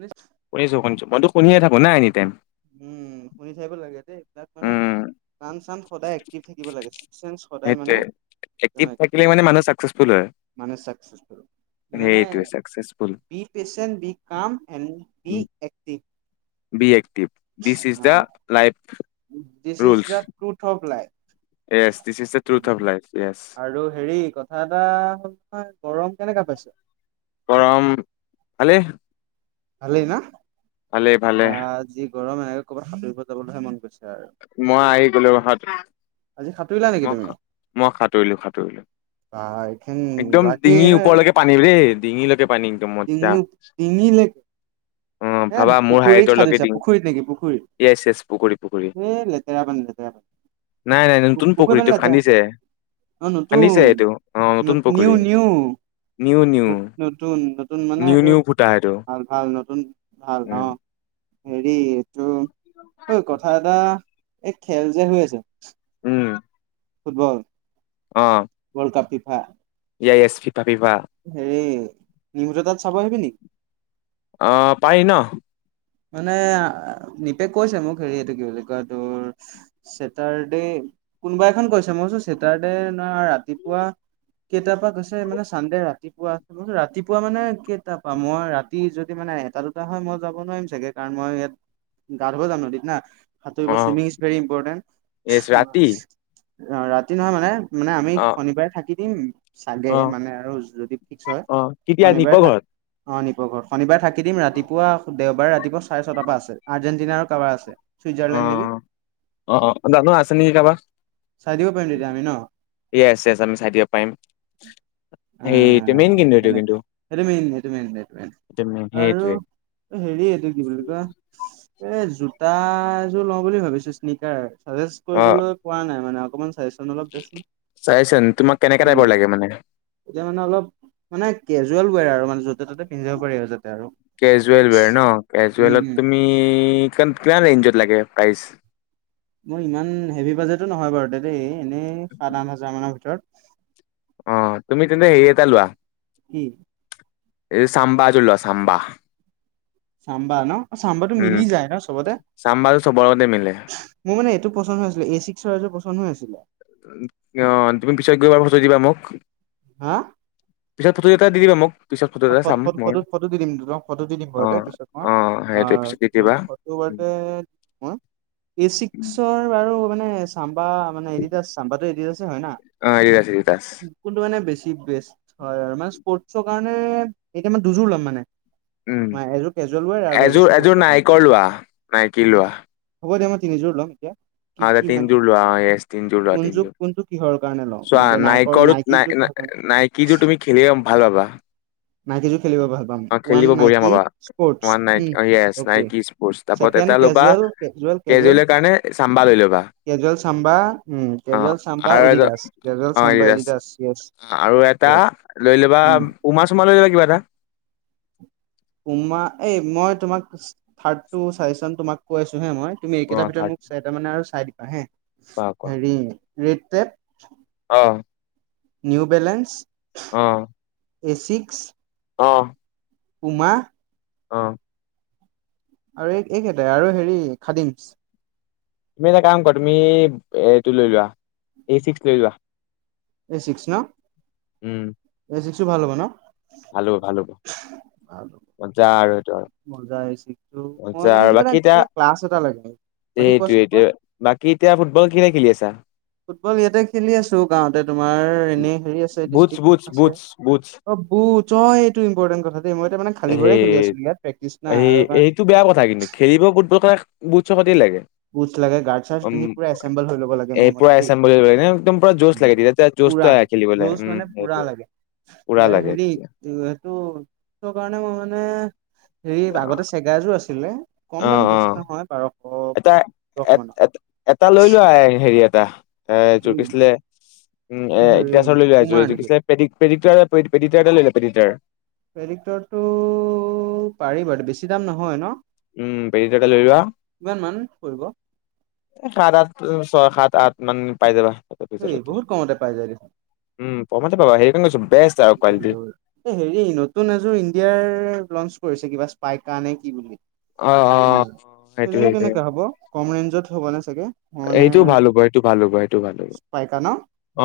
নিশ্চয়। শুনিছো শুনিছো মইতো শুনিয়ে থাকো ন এনিটাইম। উম শুনি থাকিব লাগে দেই সেইবিলাক মানে। উম কাম চাম সদায় এক্টিভ থাকিব লাগে চিক্সসেন সদায় মানে। সেইটোৱে এক্টিভ থাকিলে মানে মানুহ চাকচেছফুল হয়। মানে চকচেছফুল। মানে সেইটোৱে successful be passion be calm a be active. Be active this is the life. This is rules the truth of life. Yes this is the truth of life yes. আৰু হেৰি কথা। এটা কথা হ'ল নহয় গৰম কেনেকা পাইছ। গৰম ভালেই। ভালেই না ভালে ভালে বা যি গৰম এনেকে ক'ৰবাত সাঁতুৰিব যাবলৈহে মন গৈছে আৰু। মই আহি গলো হাতত। সাঁতুৰি লা নেকি? তুমি মই মই সাঁতুৰিলো সাঁতুৰিলো। বা এখিন একদম লাগে ডিঙি ন আৰু। ওপৰলৈকে পানী দেই ডিঙিলৈকে পানী একদম মজা ডিঙিলেকে অ হে ভাবা মোৰ পুখুৰীত হাইটৰলৈকে সাঁতুইছা ডিঙি পুখুৰীত নেকি পুখুৰীত। য়েছ য়েছ পুখুৰী পুখুৰী সেই লেতেৰা পানী লেতেৰা। নাই নাই পু নতুন পুখুই পুখুৰীটো পানীও লেতেৰা খান্দিছে অ নতু খান্দিছে এইটো অ নতুন নতু। নিউ পুখুৰী নিউ। নিউ নিউ নতুন নতুন মানে নিউ এইটো নিউ ফুটা সেইটো ভাল ভাল নতুন ভাল উম অ। হেৰি এইটো ঐ কথা এটা এই খেল যে হৈ আছে। উম। ফুটবল। অ। World cup FIFA. ই য়েছ এছ ফিফা ফিফা। হেৰি নিউজ তাত চাব আহিবি নেকি? অ পায়ি ন। মানে নিপে কৈছে মোক হেৰি এইটো কি বুলি কয় তোৰ। ছেটাৰ্ডে কোনোবা এখন কৈছে মইচো ছেটাৰডে নহয় ৰাতিপুৱা। কেইটাৰ পৰা গৈছে মানে চানডে ৰাতিপুৱা ৰাতিপুৱা মানে কেইটাৰ পৰা মই ৰাতি। ই যদি মানে এটা দুটা হয় মই যাব নোৱাৰিম চাগে কাৰণ মই ইয়াত গা ধুব যাম নদীত না। সাঁতুৰিব অ চুইমিং ইজ ভেৰি য়েছ ৰাতি ইম্পৰটেণ্ট ৰাতি নহয় মানে। মানে আমি অ শনিবাৰে থাকি দিম। চাগে অ মানে আৰু যদি ফিক্স হয় অ কেতিয়া নিপ শনিবাৰে থাকে ঘৰত অ নিপঘৰ শনিবাৰে থাকে। কেইদিন অ ৰাতিপুৱা দেওবাৰ ৰাতিপুৱা চাৰে ছটা পৰা আছে আৰ্জেণ্টিনা কাৰোবাৰ আছে ছুইজাৰলেণ্ড নেকি। অ অ জানো আছে নেকি কাবা। চাই দিব পাৰিম তেতিয়া আমি ন। য়েছ য়েছ আমি চাই দিব পাৰিম সেইটো মেইন আহ কিন্তু এইটো তেনে এ কিন্তু সেইটো মেইন সেইটো মেইন এইটো মেইন আৰু। সেইটোৱে এ হেৰি এদিন। কি বুলি কয় এই জোতা এযোৰ লওঁ বুলি ভাবিছো স্নিকাৰ। অ কৰিবলৈ পোৱা নাই মানে অকমান চাগেচন অলপ দেচোন। চাইচোন তোমাক কেনেকা টাইপৰ লাগে মানে তেতিয়া মানে অলপ মানে কেজুৱেল হয় আৰু মানে য'তে ত'তে পিন্ধাব পাৰি আৰু যাতে আৰু। কেজুৱেল ন, উম কেজুৱেলত উম তুমি কিমান ৰেঞ্জত লাগে প্ৰাইচ? মোৰ ইমান হেভি বাজেটো নহয় বাৰু দেই এনেই সাত আঠ হাজাৰ মানৰ ভিতৰত। অঁ তুমি তেন্তে হেৰি এটা লোৱা, - কি? এই ছাম্বাজোৰ লোৱা ছাম্বা। ছাম্বা ন, ছাম্বা টো উম মিলি যায় ন চবতে। চাম বাৰু চবৰ লগতে মিলে মোৰ মানে এইটো পচন্দ হৈ আছিলে এ চিক্স চাৰ্জৰ পচন্দ হৈ আছিলে। অঁ তুমি পিছত গৈ বাৰু ফটো দিবা মোক। হা? পিছত ফটোকেইটা দি দিবা মোক। পিছত ফটো অঁ এটা চাম মই ফটোত ফটো দি দিম, তোমাক ফটো দি দিম অ ঘৰতে পিছত মই। অ সেইটোৱে অঁ পিছত দি মোৰ দিবা ফটো মানে মোৰ। এ চিক্সৰ বাৰু মানে চাম্বাৰ- মানে এডিডাছ, চাম্বাটো এডিডাছে হয় না। অ এডিডাছ এডিডাছ কোনটো মানে বেছি বেষ্ট হয় মানে স্পৰ্টৰ কাৰণে এতিয়া মানে দুযোৰ ল'ম মানে। উম, এযোৰ কেজুৱেল ৱেৰ আৰু এযোৰ এযোৰ স্পৰ্টছৰ কাৰণে নাইকৰ লোৱা নাইকী লোৱা। হ'ব দে, মই তিনিযোৰ লম এতিয়া। কি আ কি তিন মানে যোৰ লোৱা অঁ এছ, তিন যোৰ লোৱা কোনযোৰ কোনটো কিহৰ কাৰণে লওঁ মানে চোৱা এতিয়া নাইকৰ নাইৰ নাইকিযোৰ কিহৰ কাৰণে নাই নাইক- কি যোৰ তুমি খেলিম ভাল পাবা? নাইকীটো খেলিব ভাল। পাম অঁ ওৱান খেলিব বঢ়িয়া নাইকি পাবা, স্পৰ্টছ ৱান নাইক উম অঁ ইয়েছ অকে নাইকি স্পৰ্ট তাপত ছেকেণ্ড এটা ল'বা- কেজুৱেল কেজুৱেল কেজুৱেল কেজুৱেলৰ কাৰণে চাম্বা লৈ ল'বা। কেজুৱেল চাম্বা উম, অ কেজুৱেল চাম্বা আৰু এযোৰ এডিডাস, কেজুৱেল অ চাম্বা এডিডাছ এডিডাস ইয়েছ। আৰু এটা লৈ ল'বা উমা চুমা লৈ লবা কিবা এটা। উমা, এই মই তোমাক থাৰ্ডটো চাগেচন তোমাক কৈ আছো হে মই, তুমি একেটাৰ অ' ভিতৰত থাৰ্ড মোক- মানে আৰু চাই দিবা হে পা হেৰি ৰেটপেট। অঁ। New Balance. অঁ। এ চিক্স, - অঁ। পুমা, - অঁ। আৰু এই এইকেইটাই আৰু হেৰি খাদিমছ। তুমি এটা কাম কৰা তুমি এইটো লৈ লোৱা এ চিক্স লৈ লোৱা। এ চিক্স ন, এ চিক্সো ভাল হ'ব ন। ভালো ভালো মজা আৰু সেইটো আৰু। মজা এ চিক্সটো। মই মজা মানে কিবা এটা কিবা ক্লাছ এটা লাগে। বাকী কোৱাচোন কোৱা এইটোৱেটো, বাকী এতিয়া ফুটবল কেতিয়া খেলি আছা? ফুটবল ইয়াতে খেলি আছো গাঁৱতে তোমাৰ- বুটছ বুটছ বুটছ বুটছ। [unintelligible] সেই আছিলো ইয়াত প্ৰেক্টিচ নাই সেই আৰু মানে সেইটো বেয়া কথা কিন্তু খেলিব ক বুট চখতেই লাগে। বুটছ লাগে, গাৰ্চ চাৰ্চ পিন্ধি উম, পুৰা এছেম্বল হৈ ল'ব লাগে মোৰ মতে দেই। [unintelligible] একদম পুৰা জোছ লাগে পুৰা [unintelligible] খেলিবলে, যুজ উম, মানে পুৰা সেইটোয়ে, লাগে পুৰা লাগে হেৰি তেতিয়া এইটো ত কাৰণে মই মানে, হেৰি অ আগতে চেগাৰজোৰ আছিলে অ কম দামী অ বেছি নহয় বাৰশ পোন্ধৰশ এটা, এ, মানৰ এ, এটা লৈ লোৱা হেৰি এটা, এ জোৰকিছিলে উম, এ, [unintelligible] হেৰি পুমাৰ এযোৰ নেকি কি আছিলে [unintelligible] প্ৰেডিক্টৰটো পাৰি বাৰ, বেছি দাম নহয় ন? উম, প্ৰেদিক্টৰ এটা লৈ লোৱা কিমান মান পৰিব [unintelligible] ছয়, সাত, আঠমান পাই যাবা। তাতে সেই ভিতৰতে বহুত কমতে পাই যায়গে উম পম পাবা সেইকাৰণ কৈছোঁ বেষ্ট আৰু উ কোৱালিটি ল [unintelligible] হেৰি নতুন এযোৰ ইণ্ডিয়াৰ লঞ্চ কৰিছে কিবা স্পাইকা নে কি বুলি অ অ তোমাৰ, সেইটো সেইযোৰ সেইটোৱে কেনেকা হ'ব, কম ৰেঞ্জত হ'ব নে চাগে? মানে এইটো ভাল হ'ব, এইটো ভাল হ'ব, এইটো ভাল হ'ব। স্পাইকা ন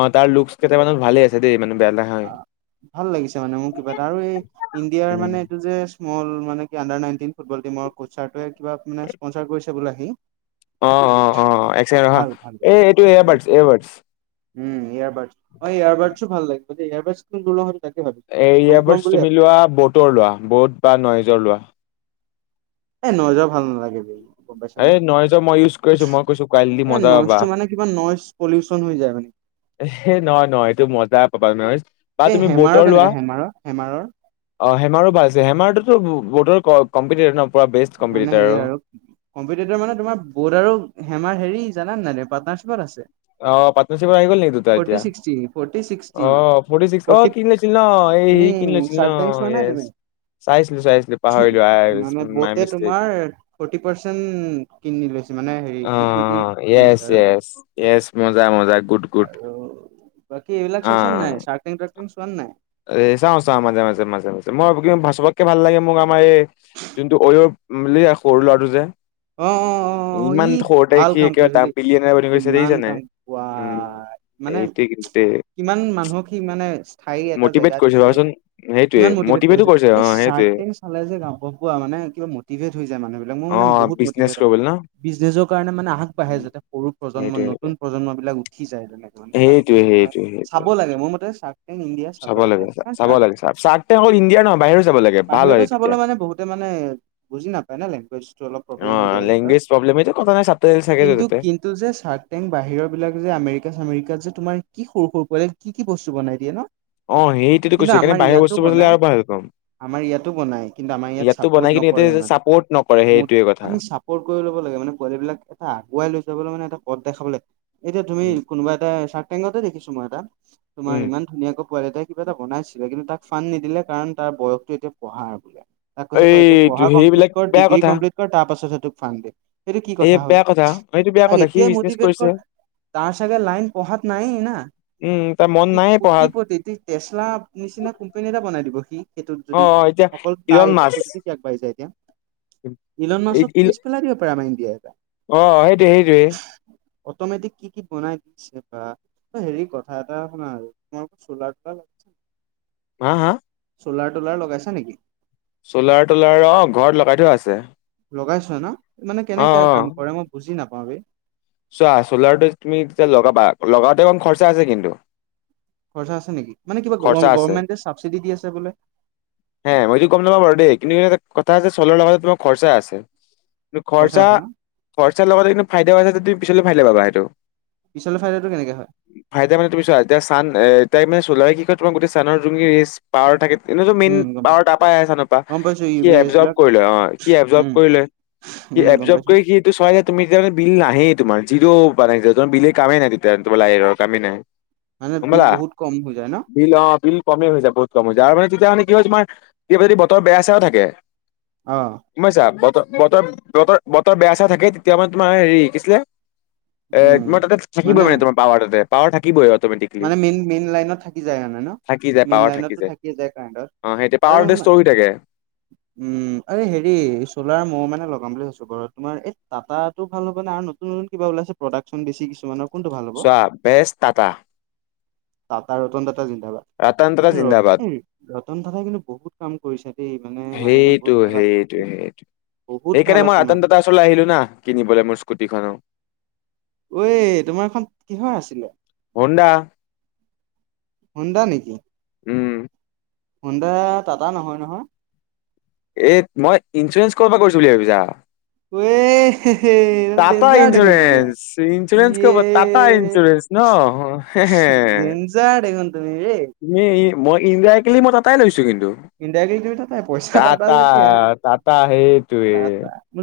অ', তাৰ লুক কেইটামান ভালে আছে দেই মানে বেয়া লা অ', ভাল লাগিছে মানে মোৰ কিবা এটা, আৰু এই ইণ্ডিয়াৰ উম মানে এইটো যে মল মানে, কি আণ্ডাৰ নাইনটিন ফুটবল টিমৰ কোচাৰটোৱে কিবা মানে স্পনচাৰ কৰিছে বুলি আহি অ', অ', অ', এক ছেকেণ্ড ৰখ হা, ভাল ভাল এইটো এয়াৰবাৰ্ডছ, এয়াৰবাৰ্ডছ উম, এয়াৰবাৰ্ডছ, এয়াৰবাৰ্ডচো ভাল [unintelligible] এ, ল'ম ইয়াৰ ল'ম বাদছ বুলি তুমি আছো। লোৱা, ব'টৰ লোৱা, ব'ট বা নয়জৰ লোৱা এ নইছৰ ভাল নালাগে। গম পাইছানে এ নইছৰ মই ইউজ কৰিছোঁ, মই কৈছো কোৱালিটী মজা পাবা। কিমান নইচ পলিউচন হৈ যায় মানে। এ, নহয়, নহয়, এইটো মজা পাবা, নহয় বা এই তুমি হেমাৰৰ বডৰ লোৱা কেনেকা হেমাৰৰ হেমাৰৰ অ', হেমাৰো ভাল আছে, হেমাৰতো বৰ্ডৰ কম্পিটিট ন? পুৰা বেষ্ট মানে কম্পিটিটৰ হেৰি আৰু কম্পিটিটৰ মানে, তোমাৰ বৰ্ড আৰু হেমাৰ হেৰি জানা নে নাই পাৰ্টনাৰশ্বিপত আছে। অ', পাৰনাৰশ্বিপ আহি গ'ল নেকি দুটা ফৰ্টি এতিয়া, ছিক্সটি, ফৰ্টি ছিক্সটি, অ', ফৰ্টিচিক্চ ফৰ্টি অ' কিনি লছিল ন, এই সি কিনি উম লছিল চাৰ্ক ন, টেংক চোৱা নাই তুমি? ইয়েছ। চাইছিলোঁ, চাইছিলোঁ পাহৰিলোঁ, অ' তুমাৰ ফটি পাৰ্চেন্ কিন লৈছে মানে হেৰি অ', ইকুইটি অ', কিনিছে ইএছ আৰু। ইএছ, ইএছ, মজা, মজা, গুড, গুড। বাকি এইবিলাক অ চাইছানে অ নাই, চাৰ্টি টাৰটিং শন নাই? এ, চাওঁ, চাওঁ, মাজে মাজে, মাজে মাজে, মই কি সবতকে ভাল লাগে মোক আমাৰ এই যোনটো অয়ৱ সৰু ল'ৰাটো যে অ', অ', অ'। অ', ই ইমান সৰতে ভাল সি কাম একেবাৰে কৰিছে দাম দেই বিলিয়ানী বন গৈছে ইমান দেখিছানে কাম নাই? উম ৱাই মানে সেইতি কিন্তুেই কিমান মানুহক সি মানে স্থায়ী এটা মটিভেট জেগা কৰিছে, দিছে। ভাবাচোন, সেইটোৱে কিমান মটিভেট মটিভেটো কৰিছে। অ এই সেইটোৱে চাৰ্টে চালে যে গা পোৱা মানে কিবা মটিভেট হৈ যায় মানুহ বিলাক মোৰ মানে বহুত নেশ মটিভেট হয় গবল ন? বিজনেছৰ কাৰণে মানে আগবাঢ়ে যাতে সৰু প্ৰজন্ম, সেইটোৱে নতুন প্ৰজন্ম বিলাক উঠি যায়। সেইটোৱে যেনে সেইটোৱে সেইটোৱে চাব লাগে মোৰ মতে চ ইণ্ডিয়া চাব লাগে, চাব লাগে চাৰ্ক টেংক অকল ইণ্ডিয়াৰ নহয় বাহিৰো চাব লাগে ভাল হয় বাহিৰতো তেতিয়া চাবলৈ মানে বহুতে মানে বুজি নাপায় না লেংগেজটো অলপ। প্ৰব্লেম অ হৈ যায় সিহঁতৰ লেংগুৱেজ প্ৰব্লেম এ [unintelligible] কথা নাই ছাপ্ত দ চাকাইেো তয়াতে এইটো যে চাৰ্ক টাইম বাহিৰৰ বিলাক যে আমেৰিকা চামেৰিকাত যে তোমাৰ কি সৰু সৰু পোৱালে কি কি বস্তু বনাই দিয়ে ন। অ সেইটো কৈছোঁ কিন্তু সেইকাৰণে আমাৰ বাৰে ইয়াতো বস্তুৰ চালে বনাই আৰু ভালে পাওঁ। আমাৰ ইয়াতো বনাই কিন্তু আমাৰ ইয়াত চাপৰ্ট কিনে ইয়াতে নকৰে ইমান চাপৰ্ট নকৰে সেইটোৱে কথা। আমি চাপৰ্ট কৰি ল'ব লাগে মানে পোৱালি বিলাক এটা আগুৱাই লৈ যাবলৈ মানে এটা পথ দেখাব লাগে। এতিয়া তুমি উম, কোনোবা এটা চাৰ্ট টেংগতে দেখিছোঁ মই এটা তোমাৰ উম। ইমান ধুনীয়াকৈ পোৱালি এটাই কিবা এটা বনাইছিলে কিন্তু তাক ফানণ্ড নিদিলে কাৰণ তাৰ বয়সটো এতিয়া পঢ়াৰ বোলে। তাক কৈছে তই এতিয়া এইটো পঢ়া কমপ্লিট সেইবিলাক কৰ বেয়া ডিগ্ৰী কথা। কমপ্লিট কৰ তাৰ পাছতহে তোক ফান দিম, সেইটো কি এই কথা হ'ল বেয়া এইটো বেয়া তাক কথা সি এতিয়াই বিজনেচ মটিভেট কৰিছে কৰ। তাৰ চাগে লাইন পঢ়াত নাই না। উম তাৰ মন নাই পঢ়াত। তেচলা নিচিনা কোম্পানী এটা বনাই দিব সি সেইটোত যদি অ', এতিয়া অকল তাই ইলন মাছ [unintelligible] গাঢি যছে এতিয়া ইলন মাছক পিছ পেলাই দিব পাৰো আমাৰ ইণ্িয়া এটা অ সেইটোৱে সেইটোৱে। অটমেটিক কি কি বনাই দিছে বা। হেৰি কথা এটা শুনা আৰু তোমাৰ চোলা তোলা লাগিছে [unintelligible] হা হা চ'লাৰ টলাৰ লগাইছা নেকি। চ'লাৰ টলাৰ অ ঘৰত লগাই থোৱা আছে। লগাইছা ন, মানে অ', কেনেকা অ', কাম কৰে মই বুজি নাপাও বে। চোৱা চ'লাৰটো তুমি যেতিয়া লগাবা লগাওতে অকন খৰচা আছে কিন্তু। খৰচা আছে নেকি, মানে কিবা খৰচা আছে গভমেণ্টে চাবচিডি দি আছে বোলে। হে সেইটোও কম নহয় বাৰু দেই কিন্তু এটা কথা আছে চ'লাৰ লগাওঁতে তোমাৰ খৰচা আছে। কিন্তু খৰচা আছে ন? খৰচা লগতে কিন্তু ফাইদাও আছে তুমি পিছলে ফাইলে পাবা সেইটো। পিছলে ফাইডাৰটো কেনেকে হয়। ফাইদা মানে তুমি চোৱা এতিয়া চান এ তাই মানে চ'লাৰলে কি কয় তোমাৰ গোটেই চানৰ জুঙিচ পাৱাৰ থাকে এনেতো মেইন উম, গম পাৱাৰ পাইছোঁ, তাৰ পৰা আহে চাদপা। গম পাইছোঁ ইউ সি ভি ৰেছ এবজৰ্ভ বিলাক, কৰি লয় অহ, সি এবজৰ্ভ উম, কৰি লয় সি উম, গম এবজৰ্ভ পাইছোঁ। কৰি সি তটো চয়াইজ তুমিতি কাৰ বিল ন [unintelligible] তোমাৰ যিটো বনাই তাৰ বিলেই কামেই নাই তোমাৰ তোমাৰ লাইনৰ কামেই নাই। মানে গম বিল পালা বহুত কম হৈ যায় ন। বিল অ বিল কমেই হৈ যায় বহুত কম হৈ যায়, আৰু মানে তেতিয়া মানে কি হয় হৈছে তোমাৰ এতিয়া যদি বতৰ বেয়া চেয়াও থাকে অ গম পাইছা বতৰ বতৰ বতৰ বতৰ বেয়া চেয়া থাকে তেতিয়া মানে তোমাৰ হেৰি কিছিলে এ উম। তোমাৰ তাতে থাকিবই মানে তোমাৰ পাৱাৰ তাতে পাৱাৰ থাকিবই তাত। মানে মেইন মেইন লাইনত থাকি যায় মানে ন থাকি যায় মেইন পাৱাৰ থাকি লাইনতটো থাকিয়ে যায় কাৰেণ্টত। অ সেইটোৱে আৰু পাৱাৰ [unintelligible] ষ্টৰি থাকে [unintelligible] উম আৰে হেৰি চ'লাৰ মই মানে লগাম বুলি ভাবছো ঘৰত তোমাৰ এই টাতাটো ভাল হ'ব না আৰু নতু নতুন নতুন কিবা ওলাইছে প্ৰডাকশ্যন বেছি কিছুমানত। চোৱা বেছ টাটা। টাটা ৰতন টাটা জিন্দাবাদ, ৰতন টাটা কিন্তু জিন্দাবাদ ৰ ৰতন টাটাই কিন্তু বহুত কাম কৰিছে দেই মানে মানুহজন সেইটো বহুত ভাল সেইটো আছিল বহুত ভাল আছিল মানুহ। চলাই আহিলো না কিনিবলৈ মোৰ স্কুটিখননো। ঐ তোমাৰ এখন কিহৰ আছিলে। হুনডা। হুনদা নেকি? উম হুনদা টাটা নহয় নহয়। এই মই ইঞ্চুৰেঞ্চ ক'ৰ পৰা কৰিছোঁ বুলি ভাবিছাঁ। এহেহে। তেনে টাটা ডেঞ্জাৰ দেখোন তেনে ইঞ্চুৰেঞ্চ ইঞ্চুৰেঞ্চ ক'ৰ এই। পৰা টাটা ইঞ্চুৰেঞ্চ ন হেহে ডেঞ্জাৰ দেখোন তেনে এই। এই এই মই ইনডাইৰেক্টলি মই তাপাই লৈছোঁ কিন্তু। ইাইট ত তাই পইচা দা টাটা যেতিয়াোৰ টাটা সেইটোৱে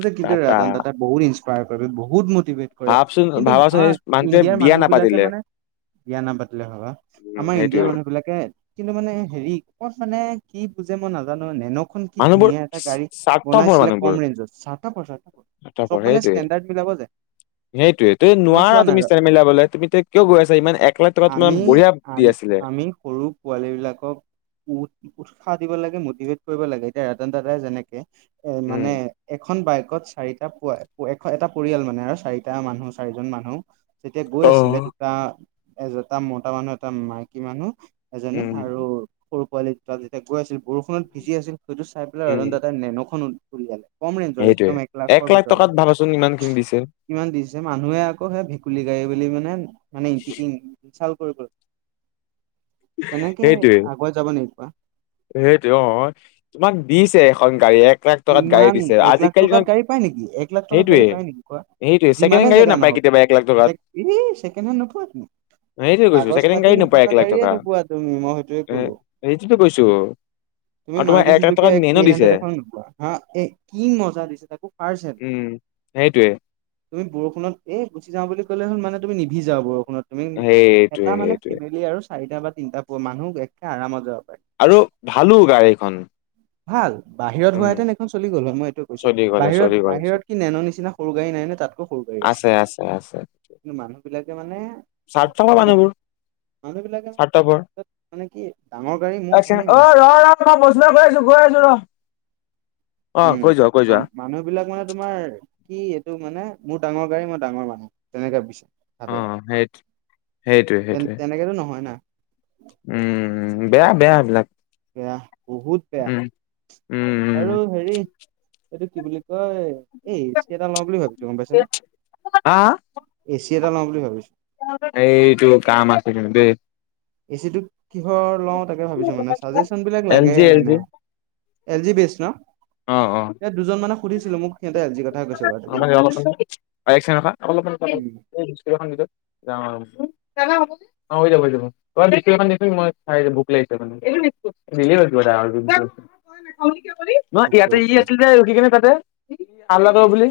যে কিন্তু টাটা ৰাান দাদা [unintelligible] বহুত ইনস্পায়াৰ কৰে বহুত মটিভেট কৰে ভাবচোন কিন্তু ভাবাচোন আমাৰ এই মানুহটোৱে ইণ্ডিয়াৰ বিয়া মানুহ বিলাকে নাপাতিলে মানে বিয়া নাপাতিলে ভাবা উম আমাৰ ইণ্ডিয়া সেইটোৱে মানুহ বিলাক। কে কিন্তু মানে হেৰি ক'ত মানে কি বুজে মই নাজানো মেহনত খন কি মানুহবোৰ ধুনীয়া এটা গাড়ী স্বাৰ্থপৰ বনাইছিলে মানুহবোৰ কম ৰেঞ্জত চাৰঠপৰ চাৰঠপৰ। চব মানে ষ্টেণ্ডাৰ্ড মিলাব যায়। সেইটোয়ে তই তোমাৰ নোৱাৰা চোৱা না তুমি ষ্টেন্ড মিলাবলৈ তুমি কিয় গৈ আছা ইমান এক লাখ টকা তোমাৰ আমি বঢ়িয়া। দি আম আছিলে আমি সৰু পোৱালী বিলাকক উ উৎসাহ দিব লাগে মটিভেট কৰিব লাগে এতিয়া ৰটন টাটাই যেনেকে এ উম মানে এখন বাইকত চাৰিটা এ এটা পৰিয়াল মানে আৰু চাৰিটা মানুহ চাৰিজন মানুহ যেতিয়া গৈ আছিলে এটা এটা মতা মানুহ এটা মাইকী মানুহ এজনী উম আৰু সৰু পোৱালি তাত যেতিয়া গৈ আছিল বৰষুণত ভিজি আছিল সেইটো চাই পেলাই উম ৰতন টাটাই নেনখন উলিয়ালে কম ৰেঞ্জ সেইটোৱে এক লাখ টকাত ভাবাচোন ইমান খিনি দিছে। ইমান দিছে মানুহে আকৌ সেই ভেকুলী গাড়ী বুলি মানে মানে ইটিকিং। ইঞাল কৰিব তেনেকে আগুৱাই যাব নেকি কোৱা। সেইটো অ তোমাক দিছে এখন গাড়ীয়ে। ইমান এক লাখ টকাত গাড়ী পায় নেকি? এক লাখ টকাত গাড়ী সেইটোৱে পায় নেকি কোৱা। সেইটোৱে ছেকেণ্ড যিমানে হেণ্ড গাড়ীও জেগা নাপায় নহওঁক। কেতিয়াবা এক লাখ টকাত এই ছেকেণ্ডহেণ্ড নোপোৱা তুমি। সেইটোৱে কৈছো কাগজ ছেকেণ্ড হেণ্ড পাতি গাড়ী নাপায় নথকা এক লাখ গাড়ীয়ে টকা নোপোৱা তুমি মই। সেইটোৱে এ ক'লো। সেইটোতো কৈছো তুমি আৰু তোমাৰ মাৰটি এক লাখ চুজুকি টকাত এইট নেনো দিছে হানডেত এখন নোপোৱা। আ এ কি মজা দিছে তাকো ফাষ্ট হেণ্ড। উম সেইটোৱে তুমি বৰষুণত এই গুচি যাওঁ বুলি কলে হ'ল মানে তুমি নিভিজা আৰু বৰষুণত। তুমি সেইটোৱে এটা মানে সেইটোৱে ফেমিলি আৰু চাৰিটা বা তিনিটা পোৱা মানুহ একে আৰামত যাব পাৰে। আৰু ভালো গাড়ীখন। ভাল বাহিৰত উম হোৱাহেঁতেন এইখন চলি গ'ল হয় মই এইটো কৈছো চলি গ'লে চলি বাহিৰত গ'লে বাহিৰত চলি কি। নেন' নিচিনা সৰু গাড়ী নাই নে তাতকৈ সৰু গাড়ী আছে কিন্তু মানুহ বিলাকে মানে। স্বাৰ্থপৰ মানুহবোৰ। মানুহবিলাকে স্বাৰ্থপৰ মানে কি ডাঙৰ গাড়ী মই আচ্ছা ধনী অ মানুহ। ৰ ৰ মই প্ৰশ্ন কৰি আছোঁ গৈ আছোঁ ৰহ। উম মা। মানুহ বিলাক মানে তোমাৰ কি এইটো মানে মোৰ ডাঙৰ গাড়ী মই ডাঙৰ মানুহ তেনেকে বিছে। অ ভাবে সেই সেইটোৱে সেইটোৱে তেনেকেতো নহয় না। উম বেয়া বেয়া এইবিলাক। বেয়া বহুত বেয়া উম উম উম আৰু হেৰি। এইটো কি বুলি কয় এই এচি এটা লওঁ বুলি ভাবিছো গম পাইছে নে। এচি এটা লওঁ বুলি ভাবিছো। এই তোৰ কাম আছে কিন্তু দে। এচিটো কিহৰ লওঁ তাকে ভাবিছো মানে চাজেচন বিলাক এল লাগে জি এল জি মানে। এল জি বেছ ন। অঁ অঁ। ইয়াত দুজন মানক সুধিছিলো মোক সিহঁতে এল জি কথা কৈছে বাৰু দেই। অলপমান অলপমান এক চেকেণ্ড ৰখা আৰু অলপমান পাতল উম এই বিস্কুত এখন দি দিয়ক যাওঁ আৰু দাদা হ'বগে। অ হৈ যাব হৈ যাব। অ বিস্কুত এখন দিয়ক চোন মই খাই ভোক লাগিছে মানে এইটো বিস্কুত দিলে হ'ল কিবা এটা আৰু তই নেখাৱ বুলি কিয় কলি নহয় অকে ইয়াতে ই অকে আছিল যে ৰখি কিনে তাতে ভাল লগৰ বুলি।